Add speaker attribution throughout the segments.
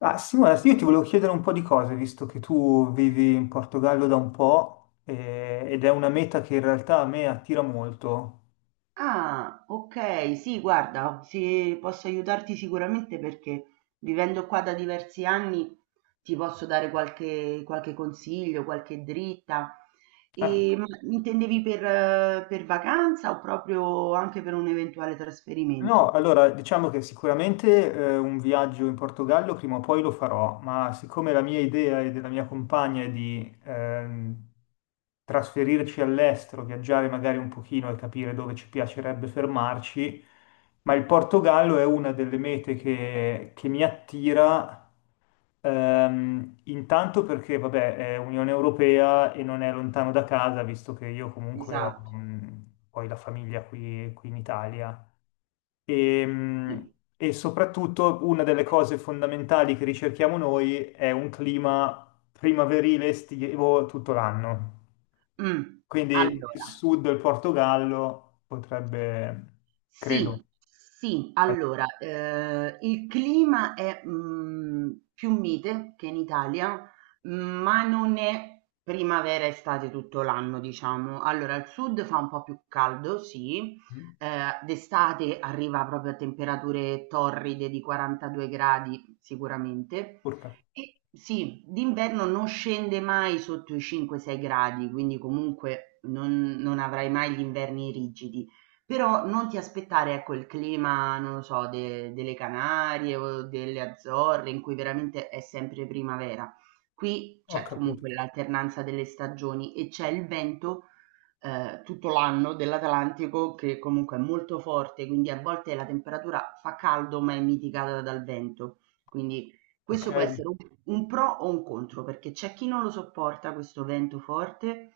Speaker 1: Ah, Simona, io ti volevo chiedere un po' di cose, visto che tu vivi in Portogallo da un po', ed è una meta che in realtà a me attira molto.
Speaker 2: Ah, ok, sì, guarda, sì, posso aiutarti sicuramente perché vivendo qua da diversi anni ti posso dare qualche consiglio, qualche dritta.
Speaker 1: Eh,
Speaker 2: E, ma intendevi per vacanza o proprio anche per un eventuale
Speaker 1: No,
Speaker 2: trasferimento?
Speaker 1: allora diciamo che sicuramente un viaggio in Portogallo prima o poi lo farò, ma siccome la mia idea e della mia compagna è di trasferirci all'estero, viaggiare magari un pochino e capire dove ci piacerebbe fermarci, ma il Portogallo è una delle mete che mi attira, intanto perché vabbè è Unione Europea e non è lontano da casa, visto che io comunque ho
Speaker 2: Esatto.
Speaker 1: mm, poi la famiglia qui in Italia. E, mh,
Speaker 2: Sì.
Speaker 1: e soprattutto una delle cose fondamentali che ricerchiamo noi è un clima primaverile estivo tutto l'anno.
Speaker 2: Mm,
Speaker 1: Quindi il
Speaker 2: Allora.
Speaker 1: sud del Portogallo potrebbe, credo.
Speaker 2: Sì, sì, allora, il clima è, più mite che in Italia, ma non è primavera, e estate tutto l'anno, diciamo. Allora, al sud fa un po' più caldo, sì,
Speaker 1: Mm?
Speaker 2: d'estate arriva proprio a temperature torride di 42 gradi sicuramente,
Speaker 1: Urca.
Speaker 2: e sì, d'inverno non scende mai sotto i 5, 6 gradi, quindi comunque non avrai mai gli inverni rigidi. Però non ti aspettare, ecco, il clima, non lo so, de delle Canarie o delle Azzorre in cui veramente è sempre primavera. Qui
Speaker 1: Ho
Speaker 2: c'è comunque
Speaker 1: capito.
Speaker 2: l'alternanza delle stagioni e c'è il vento, tutto l'anno dell'Atlantico che comunque è molto forte, quindi a volte la temperatura fa caldo, ma è mitigata dal vento. Quindi questo può
Speaker 1: Ok.
Speaker 2: essere un pro o un contro, perché c'è chi non lo sopporta questo vento forte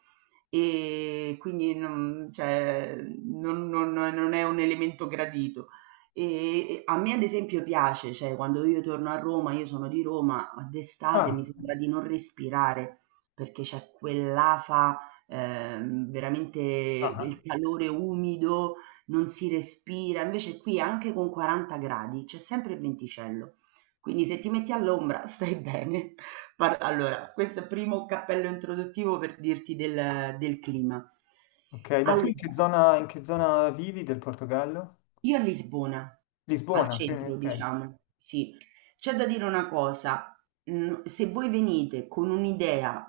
Speaker 2: e quindi non, cioè, non è un elemento gradito. E a me ad esempio piace, cioè quando io torno a Roma, io sono di Roma, ma d'estate
Speaker 1: Ah.
Speaker 2: mi sembra di non respirare perché c'è quell'afa, veramente il
Speaker 1: Ah.
Speaker 2: calore umido, non si respira. Invece qui anche con 40 gradi c'è sempre il venticello. Quindi se ti metti all'ombra stai bene. Questo è il primo cappello introduttivo per dirti del clima.
Speaker 1: Ok, ma tu
Speaker 2: Allora,
Speaker 1: in che zona vivi del Portogallo?
Speaker 2: io a Lisbona, al
Speaker 1: Lisbona, quindi,
Speaker 2: centro,
Speaker 1: ok.
Speaker 2: diciamo, sì, c'è da dire una cosa. Se voi venite con un'idea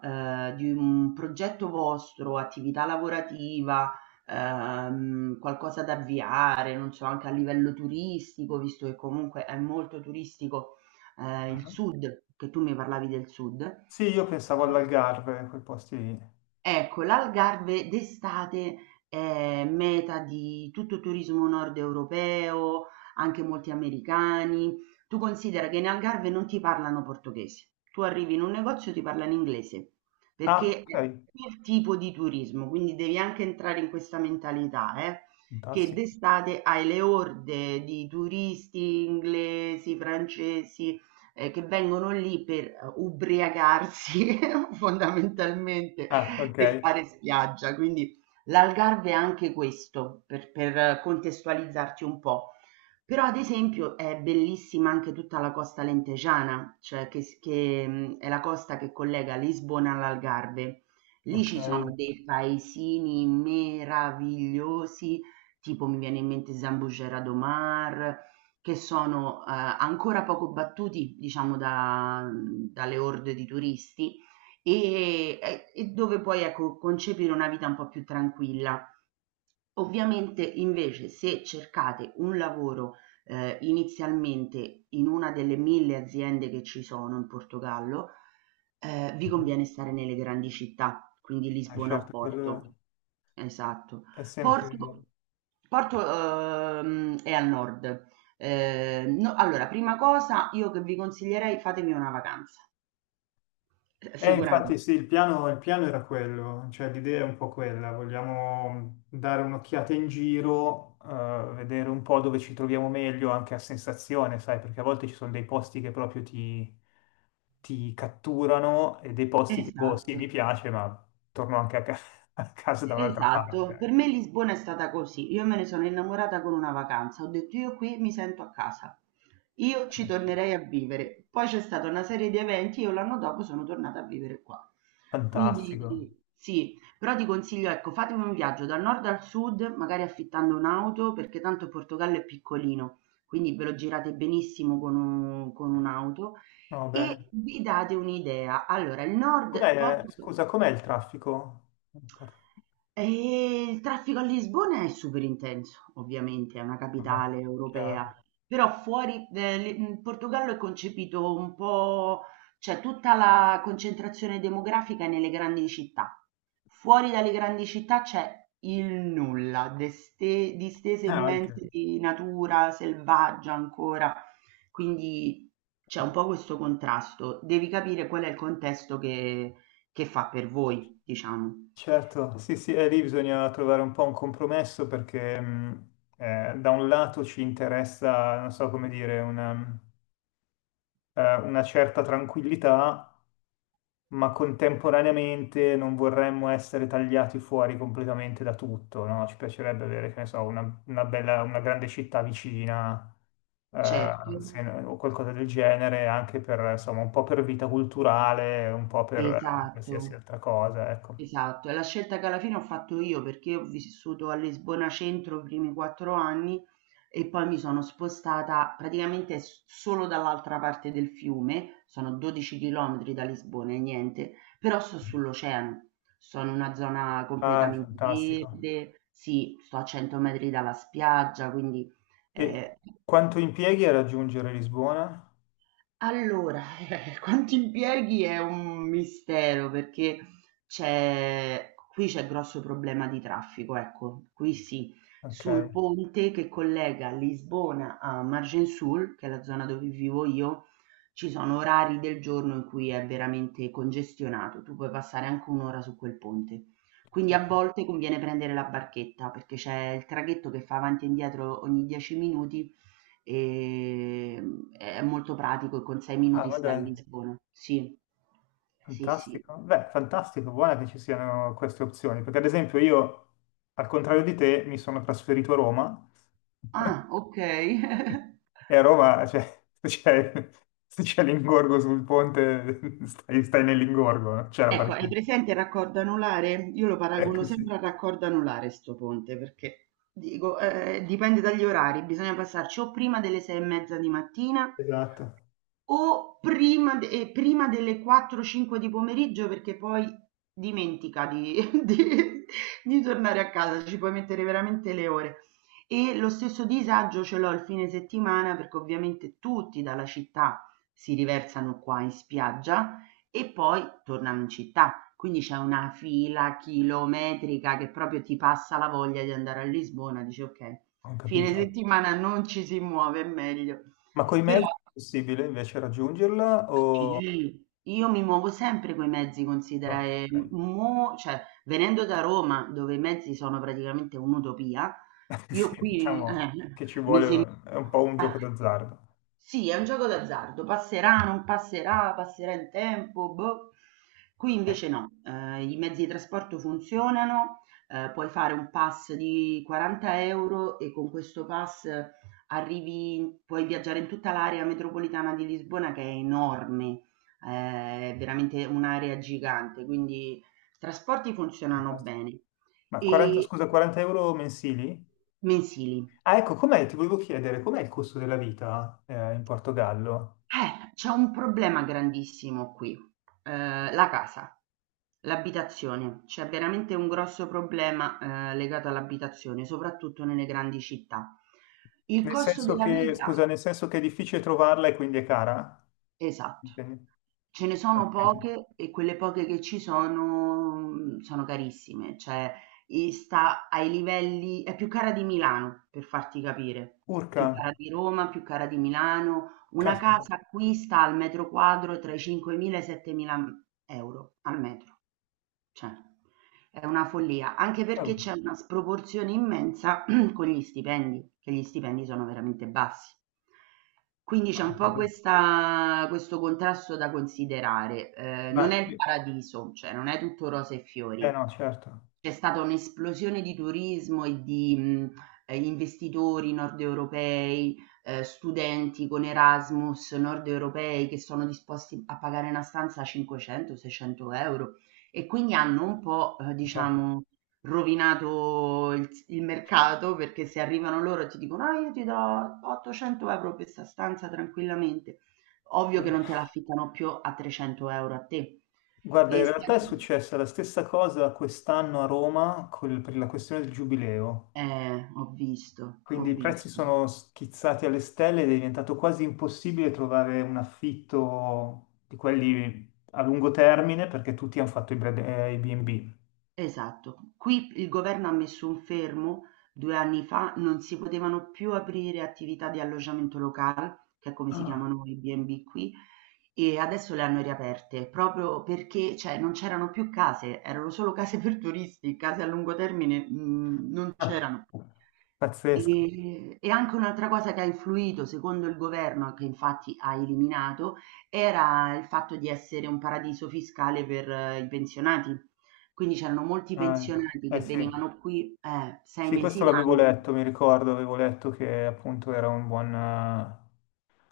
Speaker 2: di un progetto vostro, attività lavorativa, qualcosa da avviare, non so, anche a livello turistico, visto che comunque è molto turistico il
Speaker 1: Ah.
Speaker 2: sud, che tu mi parlavi del sud.
Speaker 1: Sì, io pensavo all'Algarve, quei posti lì.
Speaker 2: Ecco, l'Algarve d'estate è meta di tutto turismo nord europeo, anche molti americani. Tu considera che in Algarve non ti parlano portoghese. Tu arrivi in un negozio e ti parlano inglese,
Speaker 1: Ah,
Speaker 2: perché è
Speaker 1: ok,
Speaker 2: quel tipo di turismo, quindi devi anche entrare in questa mentalità, che
Speaker 1: fantastico.
Speaker 2: d'estate hai le orde di turisti inglesi, francesi, che vengono lì per ubriacarsi fondamentalmente
Speaker 1: Ah, ok.
Speaker 2: e fare spiaggia. Quindi l'Algarve è anche questo, per, contestualizzarti un po'. Però ad esempio è bellissima anche tutta la costa lentejana, cioè che, è la costa che collega Lisbona all'Algarve. Lì
Speaker 1: Ok,
Speaker 2: ci sono dei paesini meravigliosi, tipo mi viene in mente Zambujeira do Mar, che sono, ancora poco battuti, diciamo, dalle orde di turisti e dove puoi, ecco, concepire una vita un po' più tranquilla. Ovviamente, invece, se cercate un lavoro, inizialmente in una delle 1000 aziende che ci sono in Portogallo, vi
Speaker 1: mhm.
Speaker 2: conviene stare nelle grandi città, quindi Lisbona o
Speaker 1: Certo,
Speaker 2: Porto.
Speaker 1: quello
Speaker 2: Esatto.
Speaker 1: è sempre...
Speaker 2: Porto Porto è al nord. No allora, prima cosa io che vi consiglierei fatemi una vacanza,
Speaker 1: Infatti
Speaker 2: sicuramente.
Speaker 1: sì, il piano era quello, cioè l'idea è un po' quella, vogliamo dare un'occhiata in giro, vedere un po' dove ci troviamo meglio anche a sensazione, sai, perché a volte ci sono dei posti che proprio ti, ti catturano e dei posti che, boh, sì,
Speaker 2: Esatto.
Speaker 1: mi piace, ma torno anche a, a casa da un'altra parte,
Speaker 2: Esatto, per
Speaker 1: ecco.
Speaker 2: me Lisbona è stata così. Io me ne sono innamorata con una vacanza, ho detto io qui mi sento a casa, io ci tornerei a vivere. Poi c'è stata una serie di eventi, io l'anno dopo sono tornata a vivere qua.
Speaker 1: Fantastico,
Speaker 2: Quindi sì, però ti consiglio, ecco, fatemi un viaggio dal nord al sud, magari affittando un'auto, perché tanto il Portogallo è piccolino, quindi ve lo girate benissimo con un'auto
Speaker 1: va bene.
Speaker 2: e vi date un'idea. Allora, il nord
Speaker 1: Com'è,
Speaker 2: Porto.
Speaker 1: scusa, com'è il traffico?
Speaker 2: Il traffico a Lisbona è super intenso, ovviamente, è una
Speaker 1: Vabbè,
Speaker 2: capitale europea,
Speaker 1: chiaro.
Speaker 2: però fuori Portogallo è concepito un po' cioè tutta la concentrazione demografica è nelle grandi città. Fuori dalle grandi città c'è il nulla, deste distese
Speaker 1: Anche.
Speaker 2: immense di natura selvaggia ancora, quindi c'è un po' questo contrasto. Devi capire qual è il contesto che fa per voi, diciamo.
Speaker 1: Certo, sì, sì, e lì bisogna trovare un po' un compromesso perché da un lato ci interessa, non so come dire, una certa tranquillità, ma contemporaneamente non vorremmo essere tagliati fuori completamente da tutto, no? Ci piacerebbe avere, che ne so, una bella, una grande città vicina, eh,
Speaker 2: Certo,
Speaker 1: no, o qualcosa del genere, anche per, insomma, un po' per vita culturale, un po' per qualsiasi
Speaker 2: esatto,
Speaker 1: altra cosa, ecco.
Speaker 2: esatto. È la scelta che alla fine ho fatto io perché ho vissuto a Lisbona Centro i primi 4 anni e poi mi sono spostata praticamente solo dall'altra parte del fiume, sono 12 chilometri da Lisbona e niente, però sto sull'oceano, sono in una zona
Speaker 1: Ah,
Speaker 2: completamente
Speaker 1: fantastico.
Speaker 2: verde, sì, sto a 100 metri dalla spiaggia, quindi
Speaker 1: E
Speaker 2: eh,
Speaker 1: quanto impieghi a raggiungere Lisbona?
Speaker 2: allora, quanti impieghi è un mistero perché c'è qui c'è grosso problema di traffico, ecco, qui sì,
Speaker 1: Ok.
Speaker 2: sul ponte che collega Lisbona a Argençoul, che è la zona dove vivo io, ci sono orari del giorno in cui è veramente congestionato, tu puoi passare anche un'ora su quel ponte.
Speaker 1: Sì.
Speaker 2: Quindi a volte conviene prendere la barchetta perché c'è il traghetto che fa avanti e indietro ogni 10 minuti. È molto pratico e con 6
Speaker 1: Ah,
Speaker 2: minuti
Speaker 1: ma
Speaker 2: stai a
Speaker 1: dai,
Speaker 2: Lisbona. Sì. Sì, sì.
Speaker 1: fantastico. Beh, fantastico, buona che ci siano queste opzioni, perché ad esempio io, al contrario di te, mi sono trasferito a Roma
Speaker 2: Ah, okay.
Speaker 1: e a Roma, cioè, se c'è se c'è l'ingorgo sul ponte, stai, stai nell'ingorgo, non c'è la
Speaker 2: Ecco, hai
Speaker 1: parcheggia.
Speaker 2: presente il raccordo anulare? Io lo paragono
Speaker 1: Ecco sì,
Speaker 2: sempre al raccordo anulare 'sto ponte, perché dico, dipende dagli orari, bisogna passarci o prima delle 6 e mezza di mattina
Speaker 1: esatto,
Speaker 2: o prima d prima delle 4, 5 di pomeriggio perché poi dimentica di di tornare a casa, ci puoi mettere veramente le ore. E lo stesso disagio ce l'ho il fine settimana perché ovviamente tutti dalla città si riversano qua in spiaggia e poi tornano in città. Quindi c'è una fila chilometrica che proprio ti passa la voglia di andare a Lisbona, dici: "Okay,
Speaker 1: ho
Speaker 2: fine
Speaker 1: capito.
Speaker 2: settimana non ci si muove, è meglio."
Speaker 1: Ma coi
Speaker 2: Però
Speaker 1: mezzi è possibile invece raggiungerla o...
Speaker 2: sì, io mi muovo sempre coi mezzi, considera, e
Speaker 1: Ok.
Speaker 2: mo cioè venendo da Roma, dove i mezzi sono praticamente un'utopia, io
Speaker 1: Sì,
Speaker 2: qui
Speaker 1: diciamo che ci
Speaker 2: mi sembra.
Speaker 1: vuole, è un po' un gioco d'azzardo.
Speaker 2: Sì, è un gioco d'azzardo, passerà, non passerà, passerà il tempo, boh. Qui
Speaker 1: Eh,
Speaker 2: invece no, i mezzi di trasporto funzionano, puoi fare un pass di 40 euro e con questo pass arrivi puoi viaggiare in tutta l'area metropolitana di Lisbona che è enorme, è veramente un'area gigante, quindi i trasporti funzionano
Speaker 1: fantastico.
Speaker 2: bene.
Speaker 1: Ma 40,
Speaker 2: E
Speaker 1: scusa, 40 euro mensili?
Speaker 2: mensili.
Speaker 1: Ah, ecco, com'è? Ti volevo chiedere, com'è il costo della vita in Portogallo?
Speaker 2: C'è un problema grandissimo qui, la casa, l'abitazione. C'è veramente un grosso problema, legato all'abitazione, soprattutto nelle grandi città. Il
Speaker 1: Nel
Speaker 2: costo
Speaker 1: senso
Speaker 2: della
Speaker 1: che,
Speaker 2: vita,
Speaker 1: scusa, nel senso che è difficile trovarla e quindi è cara?
Speaker 2: esatto.
Speaker 1: Intendi?
Speaker 2: Ce ne
Speaker 1: Ho
Speaker 2: sono
Speaker 1: capito.
Speaker 2: poche e quelle poche che ci sono, sono carissime, cioè e sta ai livelli è più cara di Milano, per farti capire,
Speaker 1: Urca,
Speaker 2: più cara di Roma, più cara di Milano. Una
Speaker 1: caspita,
Speaker 2: casa qui sta al metro quadro tra i 5.000 e i 7.000 euro al metro. Cioè, è una follia, anche perché
Speaker 1: cavolo,
Speaker 2: c'è una sproporzione immensa con gli stipendi, che gli stipendi sono veramente bassi. Quindi
Speaker 1: ho
Speaker 2: c'è un po'
Speaker 1: capito.
Speaker 2: questo contrasto da considerare. Non
Speaker 1: Ma,
Speaker 2: è il
Speaker 1: eh
Speaker 2: paradiso, cioè non è tutto rose e fiori,
Speaker 1: no, certo,
Speaker 2: c'è stata un'esplosione di turismo e di, investitori nordeuropei, studenti con Erasmus nordeuropei che sono disposti a pagare una stanza 500, 600 €, e quindi hanno un po',
Speaker 1: certo.
Speaker 2: diciamo, rovinato il mercato, perché se arrivano loro e ti dicono: "Ah, io ti do 800 € per 'sta stanza tranquillamente", ovvio che non
Speaker 1: Eh.
Speaker 2: te la affittano più a 300 € a te.
Speaker 1: Guarda, in
Speaker 2: E se.
Speaker 1: realtà è successa la stessa cosa quest'anno a Roma per la questione del giubileo.
Speaker 2: Ho visto, ho
Speaker 1: Quindi i prezzi
Speaker 2: visto.
Speaker 1: sono schizzati alle stelle ed è diventato quasi impossibile trovare un affitto di quelli a lungo termine perché tutti hanno fatto i i B&B.
Speaker 2: Esatto, qui il governo ha messo un fermo, 2 anni fa non si potevano più aprire attività di alloggiamento locale, che è come si
Speaker 1: Ah,
Speaker 2: chiamano i B&B qui, e adesso le hanno riaperte proprio perché, cioè, non c'erano più case, erano solo case per turisti, case a lungo termine, non
Speaker 1: ah,
Speaker 2: c'erano.
Speaker 1: pazzesco.
Speaker 2: E anche un'altra cosa che ha influito, secondo il governo, che infatti ha eliminato, era il fatto di essere un paradiso fiscale per i pensionati. Quindi c'erano molti
Speaker 1: Ah, ecco.
Speaker 2: pensionati
Speaker 1: Eh
Speaker 2: che
Speaker 1: sì.
Speaker 2: venivano qui, 6
Speaker 1: Sì,
Speaker 2: mesi
Speaker 1: questo l'avevo
Speaker 2: l'anno.
Speaker 1: letto, mi ricordo, avevo letto che appunto era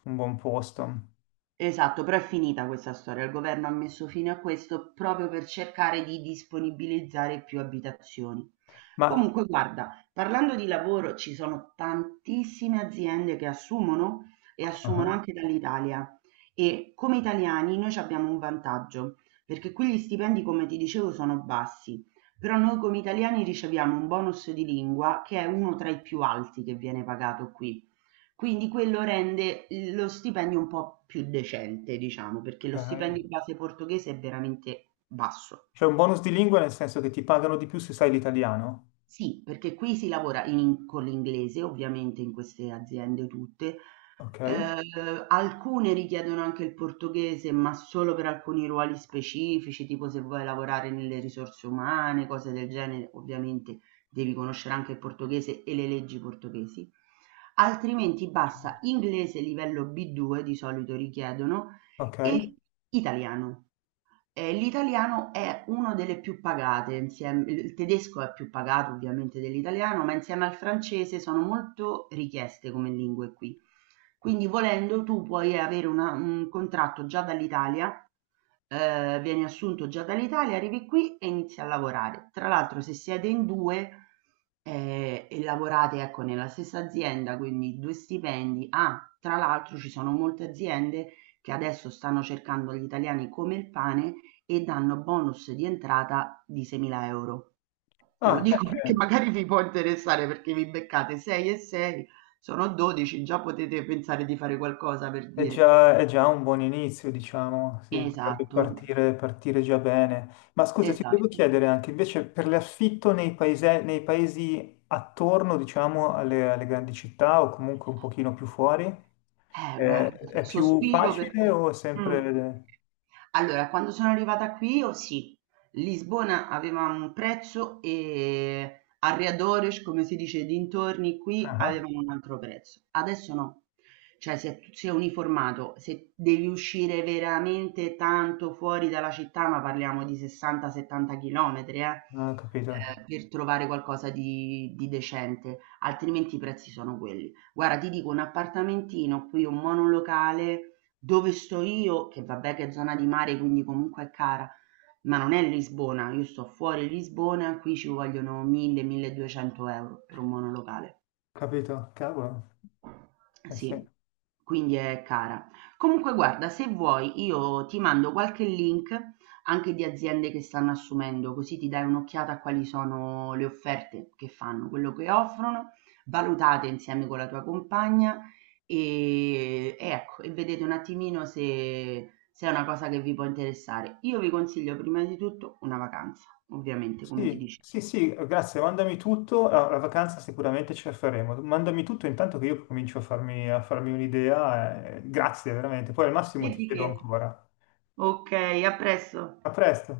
Speaker 1: un buon posto.
Speaker 2: Esatto, però è finita questa storia. Il governo ha messo fine a questo proprio per cercare di disponibilizzare più abitazioni.
Speaker 1: Ma
Speaker 2: Comunque, guarda, parlando di lavoro, ci sono tantissime aziende che assumono e assumono
Speaker 1: ah,
Speaker 2: anche dall'Italia. E come italiani noi ci abbiamo un vantaggio, perché qui gli stipendi, come ti dicevo, sono bassi, però noi come italiani riceviamo un bonus di lingua che è uno tra i più alti che viene pagato qui. Quindi quello rende lo stipendio un po' più decente, diciamo, perché lo
Speaker 1: ok.
Speaker 2: stipendio in base portoghese è veramente basso.
Speaker 1: C'è un bonus di lingua nel senso che ti pagano di più se sai l'italiano?
Speaker 2: Sì, perché qui si lavora in con l'inglese, ovviamente in queste aziende tutte.
Speaker 1: Ok,
Speaker 2: Alcune richiedono anche il portoghese, ma solo per alcuni ruoli specifici, tipo se vuoi lavorare nelle risorse umane, cose del genere, ovviamente devi conoscere anche il portoghese e le leggi portoghesi. Altrimenti basta inglese livello B2 di solito richiedono
Speaker 1: ok.
Speaker 2: e italiano. L'italiano è uno delle più pagate insiem il tedesco è più pagato ovviamente dell'italiano, ma insieme al francese sono molto richieste come lingue qui. Quindi volendo tu puoi avere una un contratto già dall'Italia, vieni assunto già dall'Italia, arrivi qui e inizi a lavorare. Tra l'altro se siete in 2, e lavorate ecco nella stessa azienda, quindi 2 stipendi tra l'altro ci sono molte aziende che adesso stanno cercando gli italiani come il pane e danno bonus di entrata di 6.000 euro. Te lo
Speaker 1: Ah,
Speaker 2: dico perché
Speaker 1: beh,
Speaker 2: magari vi può interessare perché vi beccate 6 e 6, sono 12, già potete pensare di fare qualcosa per
Speaker 1: è
Speaker 2: dire.
Speaker 1: già, è già un buon inizio, diciamo, sì, potrebbe
Speaker 2: Esatto,
Speaker 1: partire, partire già bene. Ma scusa, ti volevo
Speaker 2: esatto.
Speaker 1: chiedere anche invece per l'affitto nei paesi attorno, diciamo, alle, alle grandi città o comunque un pochino più fuori,
Speaker 2: Guarda,
Speaker 1: è più
Speaker 2: sospiro
Speaker 1: facile
Speaker 2: perché
Speaker 1: o è
Speaker 2: mh.
Speaker 1: sempre...
Speaker 2: Allora, quando sono arrivata qui, oh sì, Lisbona aveva un prezzo e Arredores, come si dice, dintorni qui
Speaker 1: Ah,
Speaker 2: avevano un altro prezzo. Adesso no, cioè si è uniformato. Se devi uscire veramente tanto fuori dalla città, ma parliamo di 60-70 chilometri,
Speaker 1: ah, ah, capito,
Speaker 2: per trovare qualcosa di decente, altrimenti i prezzi sono quelli. Guarda, ti dico un appartamentino qui, un monolocale dove sto io, che vabbè che è zona di mare, quindi comunque è cara, ma non è Lisbona, io sto fuori Lisbona, qui ci vogliono 1000-1200 euro per un monolocale.
Speaker 1: capito, cavolo, eh sì.
Speaker 2: Sì, quindi è cara. Comunque guarda, se vuoi io ti mando qualche link anche di aziende che stanno assumendo, così ti dai un'occhiata a quali sono le offerte che fanno, quello che offrono, valutate insieme con la tua compagna e ecco, vedete un attimino se, è una cosa che vi può interessare. Io vi consiglio prima di tutto una vacanza, ovviamente, come ti
Speaker 1: Sì,
Speaker 2: dicevo.
Speaker 1: sì, sì, grazie, mandami tutto, la, la vacanza sicuramente ce la faremo, mandami tutto intanto che io comincio a farmi un'idea, grazie veramente, poi al
Speaker 2: E
Speaker 1: massimo ti
Speaker 2: di
Speaker 1: chiedo
Speaker 2: che?
Speaker 1: ancora.
Speaker 2: Ok, a presto.
Speaker 1: A presto.